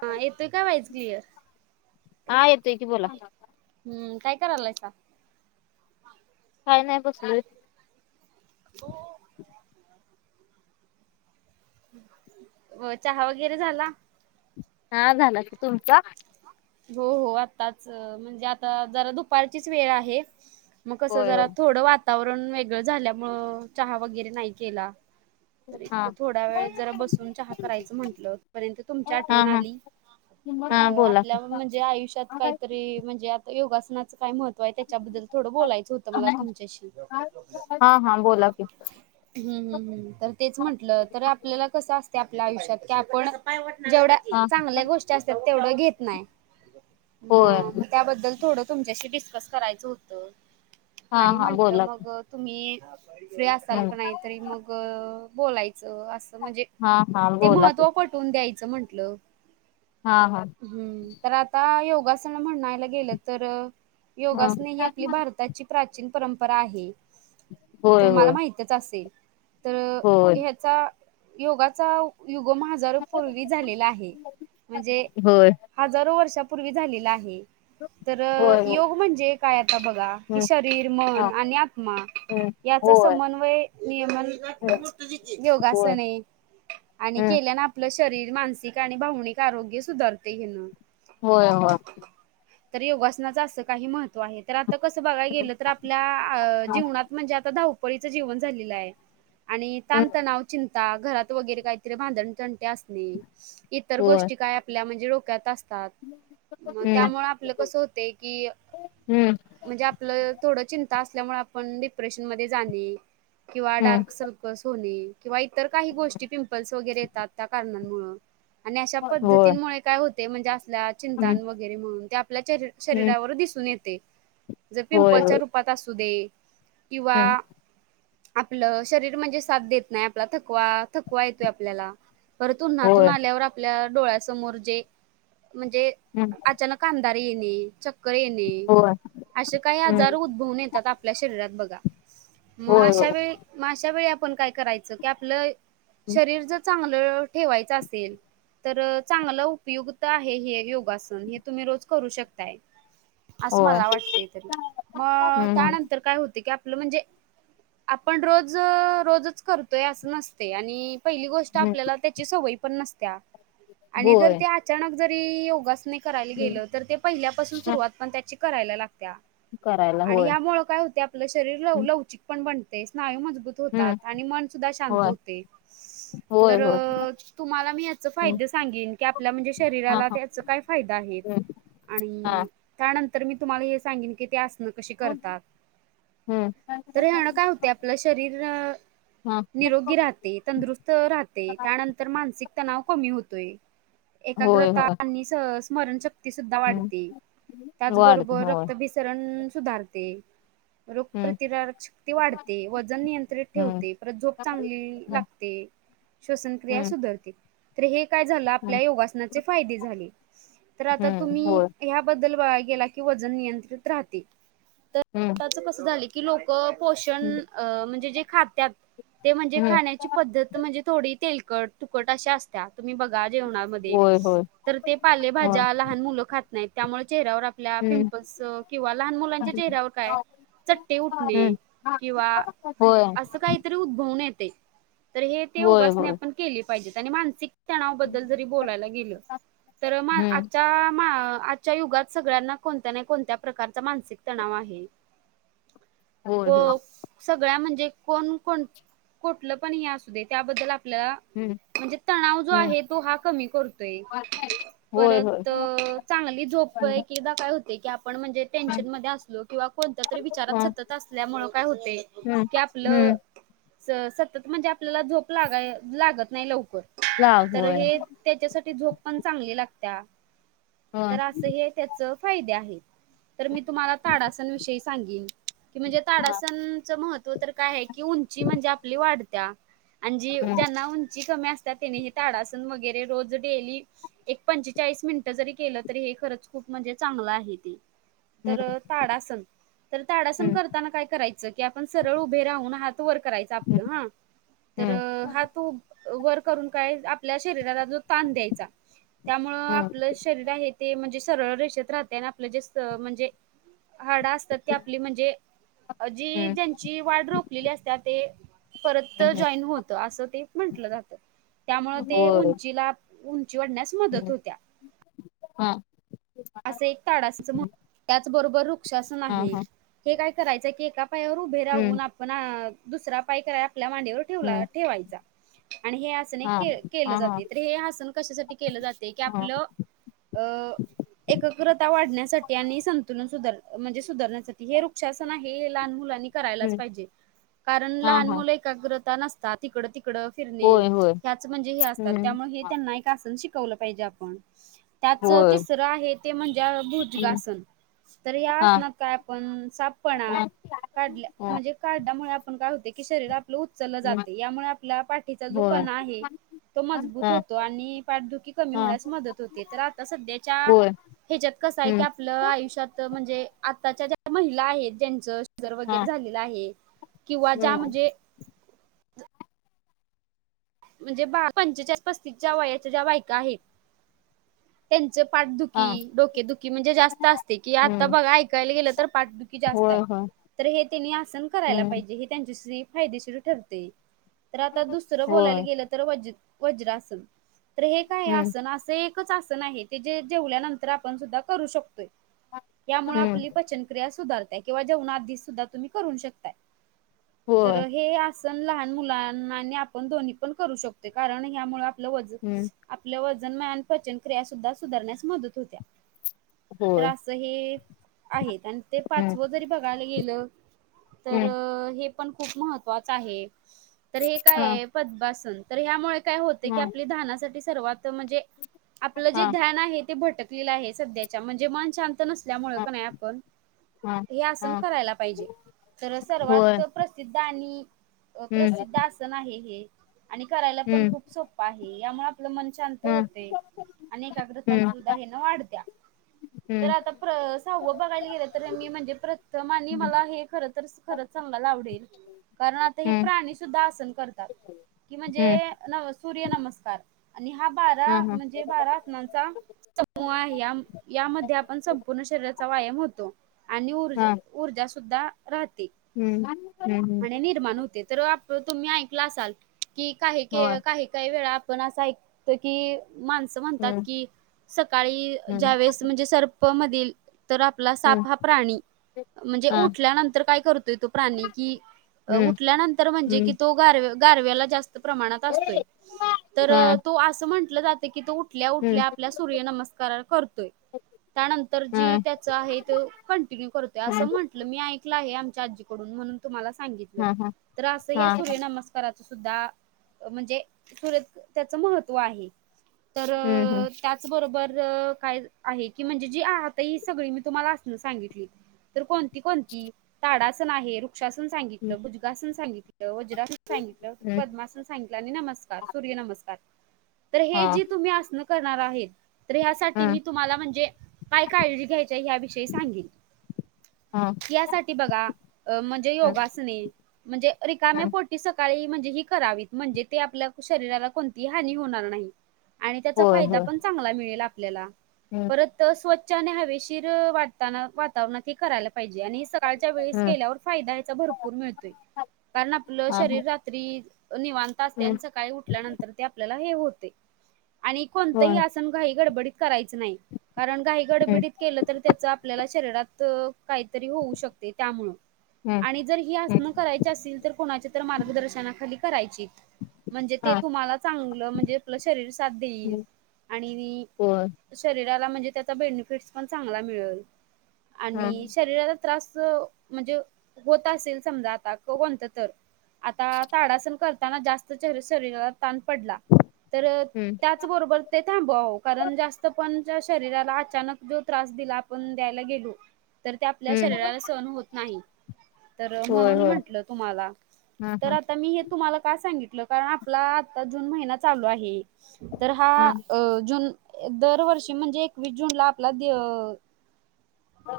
हा येतोय का वाईज क्लिअर हा येतोय की बोला. हम्म काय करालायसा. काय नाही बसून. व चहा वगैरे झाला. हा झाला की तुमचा. हो हो आत्ताच म्हणजे आता जरा दुपारचीच वेळ आहे. मग कसं होय जरा होय. थोडं वातावरण वेगळं झाल्यामुं चहा वगैरे नाही केला. तर हा एक थोडा वेळ जरा बसून चहा करायचं म्हंटलंपर्यंत तुमची हा आठवण हा आली हा आप बोला. की हा म्हणजे आयुष्यात काहीतरी म्हणजे आता योगासनाचं काय महत्व व हे त्याच्याबद्दल थोडं बोलायचं होतं मला तुमच्याशी. हा बोला की हम्म हम्म हम्म तर तेच म्हंटलं तर आपल्याला कस अस आपल्या आयुष्यात कि आपण जेवढ्या हा चांगल्या गोष्टी असतात तेवढ घेत नाही. होय मग मग त्याबद्दल थोडं तुमच्याशी डिस्कस करायचं होतं. हा आणि हा म्हंटलं बोला की मग तुम्ही फ्री असाल हम्म का नाहीतरी मग बोलायचं असं म्हणजे हा हा ते बोला की महत्व पटवून द्यायचं म्हंटलं. हा हा. हम्म तर आता योगासन म्हणायला गेलं तर ह योगासने ही आपली भारताची प्राचीन परंपरा आहे. होय तुम्हाला होय माहितच असेल. तर होय. ह्याचा योगाचा युगम हजारोपूर्वी झालेला आहे म्हणजे होय हजारो वर्षा पूर्वी झालेला आहे तर होय होय योग म्हणजे काय आता बघा कि हम्म शरीर हा मन आणि आत्मा हम्म याचा होय समन्वय नियमन होय होय योगासने आणि हम्म केल्यान आपलं शरीर मानसिक आणि भावनिक आरोग्य सुधारते हेन होय हो तर योगासनाचं असं काही महत्व तर आता कसं बघाय हम्म गेलं तर आपल्या हा जीवनात म्हणजे आता ाव ळीच जीवन झालेलं आहे आणि हम्म ताणतणाव चिंता घरात वगैरे काहीतरी भांधण इतर होय गोष्टी काय आपल्या म्ह ोक्यात असतात हम्म त्यामुळे आपलं कस होते की हम्म म्हणजे आपलं थोडं चिंता ल्यामुळे आपण प्रेशन म किंवा हम्म डार्क सर्क हो किंवा इतर काही गोष्टी पिंपल्स वगैरे येतात त्या कारणांमुळे आणि अशा होय पद्धतींमुळे काय म्हणजे आपल्या हम्म चिंतान वगैरे म्हणून आपल्या हम्म शरीरावर दिसून येते जर होय पिंपलच्या होय रूपात असू दे कवा आपलं शरीर म्हणजे साथ देत नाही आपला थकवा थकवा येतोय आपल्याला परत उन्हातून होय आल्यावर आपल्या डोळ्यासमोर जे म्हणजे अचानक दरने च येणे होय असे काही आजार उद्भवून येतात आपल्या शरीरात बघा मग होय अशा वेळी मग अशा वेळी आपण काय करायचं की आपलं होय शरीर जर चांगलं ठेवा असे तर चांग उपयुक्त आहे हे योगासन हे तुम्ही रोज करू शकताय असं होय मला वाटत तरी मग हम्म त्यानंतर काय होते की आपलं म्हणजे आपण रोज रोजच करतोय असं नसते आणि पहिली गोष्ट हम्म आपल्याला त्याची सवयी पण नसत्या आणि जर होय ते अचानक जरी योगासने करायला गेलं तर ते पहिल्यापासून सुरुवात पण त्याची करायला लागते करायला आणि होय या्यामुळेळ काय होते आपलं शरीर ल लवचिक पण बनते स्नायू म होतात हम्म आणि मन सुद्धा शांत होय होते होय तर होय तुम्हाला मी याच हम्म फायदे सांगेन ण का हा हा फा हा नंतर मी तुम्हाला हे सांगेन की ते असणं कशी हम्म करतात तर हेण काय होते आपलं शरीर हा निरोगी राहते तंदुरुस्त राहते त्यानंतर मानसिक तणाव कमी होतोय होय एकाग्रता होय स्मरण शकती सुद्धा हम्म वाढते वाढते त्याचबरोबर होय रक्तभिसरण सुधारते रोग हम्म प्र्रतिरक शक्ती वाढते वजन नियंत्रित हम्म ठेवते परत झोप चांगली लागते श्वसनक्रिया हम्म सुधरतील हे काय झालं हम्म आपल्या योगासनाचे फायदे झाले तर आता हम्म तुम्ही होय हबद्ल क वन नि्रित राह हम्म कस झा की लोक ो म्हणजे ख म्हणे हम्म खची पद् म्हणजे डी तुकट अशा असत्या तम् बघा होय होय तर ते होय पालेभाज्या लहान मुलं खात नाहीत त्यामुळे चेहऱ्यावर आपल्या हम्म पिंपल्स किंवा लहान मुलांच्या हम्म. चेहऱ्यावर काय चट्टे उठणे किंवा होय असं काहीतरी उद्भवणे य तर हे होय उपासना होय. आपण केली पाहिजे त्याने मानसिकता बोलायला गे तर आ हम्म च्या युगात सगळ्यांना कोणत्या ना कोणत्या प्रकारचा मानसिक तणाव आहे होय को होय सग म्हणजे कोठलं पण अस दे त्याबद्दल आप हम्म म्हणजे तणाव जो हम्म. आहे तो हा कमी करतोय होय होय परत चांगली झो काय हम्म होते की आपण म्हणजे टेन्शन म असलोिं कोण तरी विचारात हम्म सतत असल्यामुळे काय होते की आपलं हम्म सतत म्हणजे आपल्याला झोप लागाय लागत नाही लवकर लाव तर होय हे त्याच्यासाठी झोप पण चांगली लागत होय तर असं हे त्याच फायदे आहे तर मी तुम्हाला ताडासणविषयी सांगेन कि म्हणजे हम्म ताडासणच महत्त्व तर काय आहे की उंची म्हणजे आपली वाढत्या आणि जी हम्म ज्यांना उंची कमी असतात त्यांनी हे ताडासन वगैरे रोज डेली एक पंचेचाळीस मिनिट जरी केलं तरी हे खरच खूप म्हणजे चांगलं आहे ते हम्म तर ताड असल तर ताडासण करताना काय करायचं की आपण सरळ उभे राहून हात वर करायचं आपलं हम्म हा तर हम्म हा तो वर आपल्या शरी ताण द्याय त्यामुळे हम्म आपल्या शरीर या आप शरी रआहे म्हण सळर रेषेत राहतआपलं जास् म्हणजे हाडा असतात ती आपली म्हणजे जी हम्म ज्यांची वाढ रोपलेली असत ते परत हम्म जॉईन होत अस ते म्हंटलं जातं त्यामुळे ते होय उंचीला जिवडण्यास मदत हम्म होत्या हा असं एक ताडसाच म्ह त्याचबरोबर वृक्षासन हा आहे हा. हे काय करायचं की ए पायावर उभे हम्म राहून आपण दुसरा पाय कराय आपल्या मांडीवर ठेवला हम्म ठेवायचा आणि हे आसन हा एक केलं हा हा जाते तर हे आसन कशासाठी केलं जाते की हा आपलं अ एकग्रता वाढण्यासाठी आणि संतुलन सुधार म्हणजे सुधारण्या हेक्षन आहे लहान मुलांनी करायलाच हम्म. पाहिजे कारण हा लहान हा. मुलं एकाग्र नतात तिकड तिकड फिरणे होय होय हच म्हणजे हे असतात हम्म त्यामुळे हे त्यांना एक आन शिक पाजे आपण त्याच होय तिसं आहे ते म्हणजे हम्म. भुजगासन तर हा याना काय आपण सापपणा काढल्या हा. म्हणजे काढल्यामुळे आपण काय होते की शरीर आप उचललं जाते यामुळे आपला पाठीचा जो होय कणा आहे तो मजबूत हा होतो आणि पाठदुखी कमी हा होण्यास मदत होते तर आता सध्याच्या होय ह्याच्यात कस आहे की हम्म आपलं आयुष्यात म्हणजे आताच्या ज्या महिला आहेत ज्यांच र हा वगैरे झालेला आहे किंवा ज्या हम्म म्हणजे म्हणजे बा पंचा पस्तीसच्या वयाच्या ज्या बायका आहेत त्यां हा पाठदुखी डोकेदुखी म्हणजे जास्त असते कि आता हम्म बघा ऐकायला गेलं तर पाठदुखी जास्त आहे होय होय तर हे त्यांनी आसन करायला हम्म पाहिजे हे त्यांचीशी्री फायदेशीर ठरते तर आता दुसरं बोलायला होय गेलं तर वज वज्र असल तर हे काय हम्म आसन असं एकच आसन आहे ते जे जेवल्यानंतर आपण सुद्धा करू शकतोय यामुळे आपली हम्म पचनक्रिया सुधारताय किंवा जेवणा आधी सुद्धा तुम्ही करू शकताय तर होय हे आसन लहान मुलां आपण दोन्ही पण करू शकतो कारण हमुळे आप वन हम्म आपलं वजन पचन क्रिया सुद्धा सुधारण्यास मदत होत्या होय तर असं हे आहेत आणि ते हम्म पाचव जरी बघायला गेलं तर हम्म हे पण खूप महत्त्वा आहे तर हे हा काय पभ तर हमुळे का हा आप ध्याना सर्व म्हणजे आपलं जे हा ध्यान आहे ते भ आहे सध्याच्या म्हणजे मन शांत नसल्यामुळे हा का नाही आपण हा हे आसन हा करायला पाहिजे तर होय सर्वात प्रसिद्ध आणि अ हम्म प्रसिद्ध आसन आहे हे आणि करायला पण हम्म खूप सोप्पं आहे यामुळे आपलं मन शांत हा होते आणि एकाग्रता हम्म सुद्धा घण वाढत्या तर हम्म आता स बघायला गे तर मी म्हणजे प्रथ हम्म मला हे खर खर आवल कारण आता हे हम्म प्राणी सुद्धा आसन करतात कि हम्म म्हणजे न सूर्य नमस्कार आणि हा बारा म्हणजे बारा आत्मांचा समूह यामध्ये आपण संपूर्ण शरीराचा व्यायाम होतो आणि ऊर्ज हा ऊर्जा सुद्धा राहते हम्म हम्म आणि निर्माण होते तर आप तुम्ही ऐकलं असाल की काही होय काही काही वेळा आपण असं ऐकतो की माणसं म्हणतात हम्म की सकाळी हम्म ज्यावेेळेस म्हणजे सर्प मधील तर आपला हम्म साप हा प्राणी म्हणजे हा उठल्यानंतर काय करतोय तो प्राणी कि हम्म उठल्यानंतर म्हणजे की हम्म तो गार गव जास्त प्रात असतोय तर हा तो अस म्हट जात की त उठल्या हम्म उठल्या आपल्या सूर्य नमस्कार करतोय त्यानंतर हा जी त्याच आहे कंटिन्यू करतोय हम्म असं म्हंटलं मी ऐकलं आहे त हा हा हा सुद्धा म्हणजे सुरत त्याच महत्व आहे तर हम्म हम्म त्याचबरोबर ण स तण कोणती ताडासन आहे वृक्षासन हम्म सांगितलं भुजगासन सांगितलं वज्रासून सांगितलं हम्म नर् नमकार हा ज तुम् अस करणार आहेत तर ह्यासाठी मी हम्म तुम्हाला म्हणजे काय काळजी घ्यायचीय याविषयी सांगेन हा यासाठी बघा म्हणजे हम्म योगासने म्हणजे रिकाम्या पोट म्हणजे ही करावी म्हणजे ते आपल्या शरीराला कोणतीही हानी होणार नाही आणि त्याचा होय फायदा होय पण चांगला मिळेल आपल्याला हम्म परत स्व हवेशीर वाताना वातावरणात हे करायला पाहिजे आणि सक सकाळच्या वेळेस हम्म केल्यावर फायदा ह्याचा भरपूर मिळतोय कारण आपलं हा शरीर रात्री निवांत असतय हम्म आन सकाळी उठल्यानंतर ते आपल्याला हे होतय आणि कोणतंही होय आसन घाई गडबडीत करायच नाही कारण काही हम्म गडबडीत केलं त त्याच आपल्याला शरीरात अ काहीतरी होऊ शकते त्यामुळ हम्म आणि जर ही हम्म आसन करायची असतील तर कोणाच्या मार्गदर्शना खाली करायची म्हणजे ते हा तुम्हाला चांगलं म्हणजे आपलं शरीर साथ देईल हम्म आणि होय शरीर राला म्हणजे त्याचा बेनिफीटस पण चांगला मिळल हा आणि शरीराला त्रास म्हणजे होत असेल समजा आता तो कोणत तर आता ताडासन करताना जास्त चर शरीराला ताण पडला तर हम्म त्याचबरोबर ते थांबवावं कारण जास्त पणच्या शरीराला अचानक जो त्रास दिला आपण द्यायला गेलो तर ते आपल्या हम्म शरीराला सहन होत नाही तर होय म्हणून होय म्हंटलं तुम्हाला हा तर हा आता मी हे तुम्हाला काय सांग तल कारण आपला आत्ता जून महिना चालू आहे तर हा अ जून दरवर्षी म्हणजे एकवीस जूनला आपला दि अ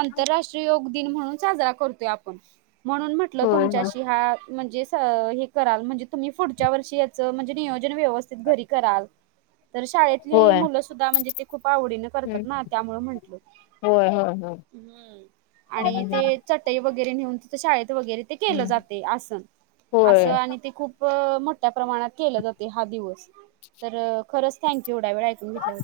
आंतरराष्ट्रीय योग दिन म्हणून साजरा करतोय आपण म्हणून म्हटलं होय होय तुमच्याशी हा म्हणजे स हे कराल म्हणजे तुम्ही पुढच्या वर्षी याच म्हणजे नियोज व्यवस्थित घरी कराल तर शाळेतली होय मुलं सुद्धा म्हणजे ते खूप आवडीने करतात ना त्यामुळ म्हंटल होय होय होय होय ह्म आणि ते हम्म चटई वगैरे नेऊन तित शाळेत वगैरे ते केल हम्म जातय अस अस होय आनि ते खूप मोठ्या प्रमाणात केलं जाते हा दिवस तर खरंच थँक्यू एवढा वेळ ऐकून घेतल्या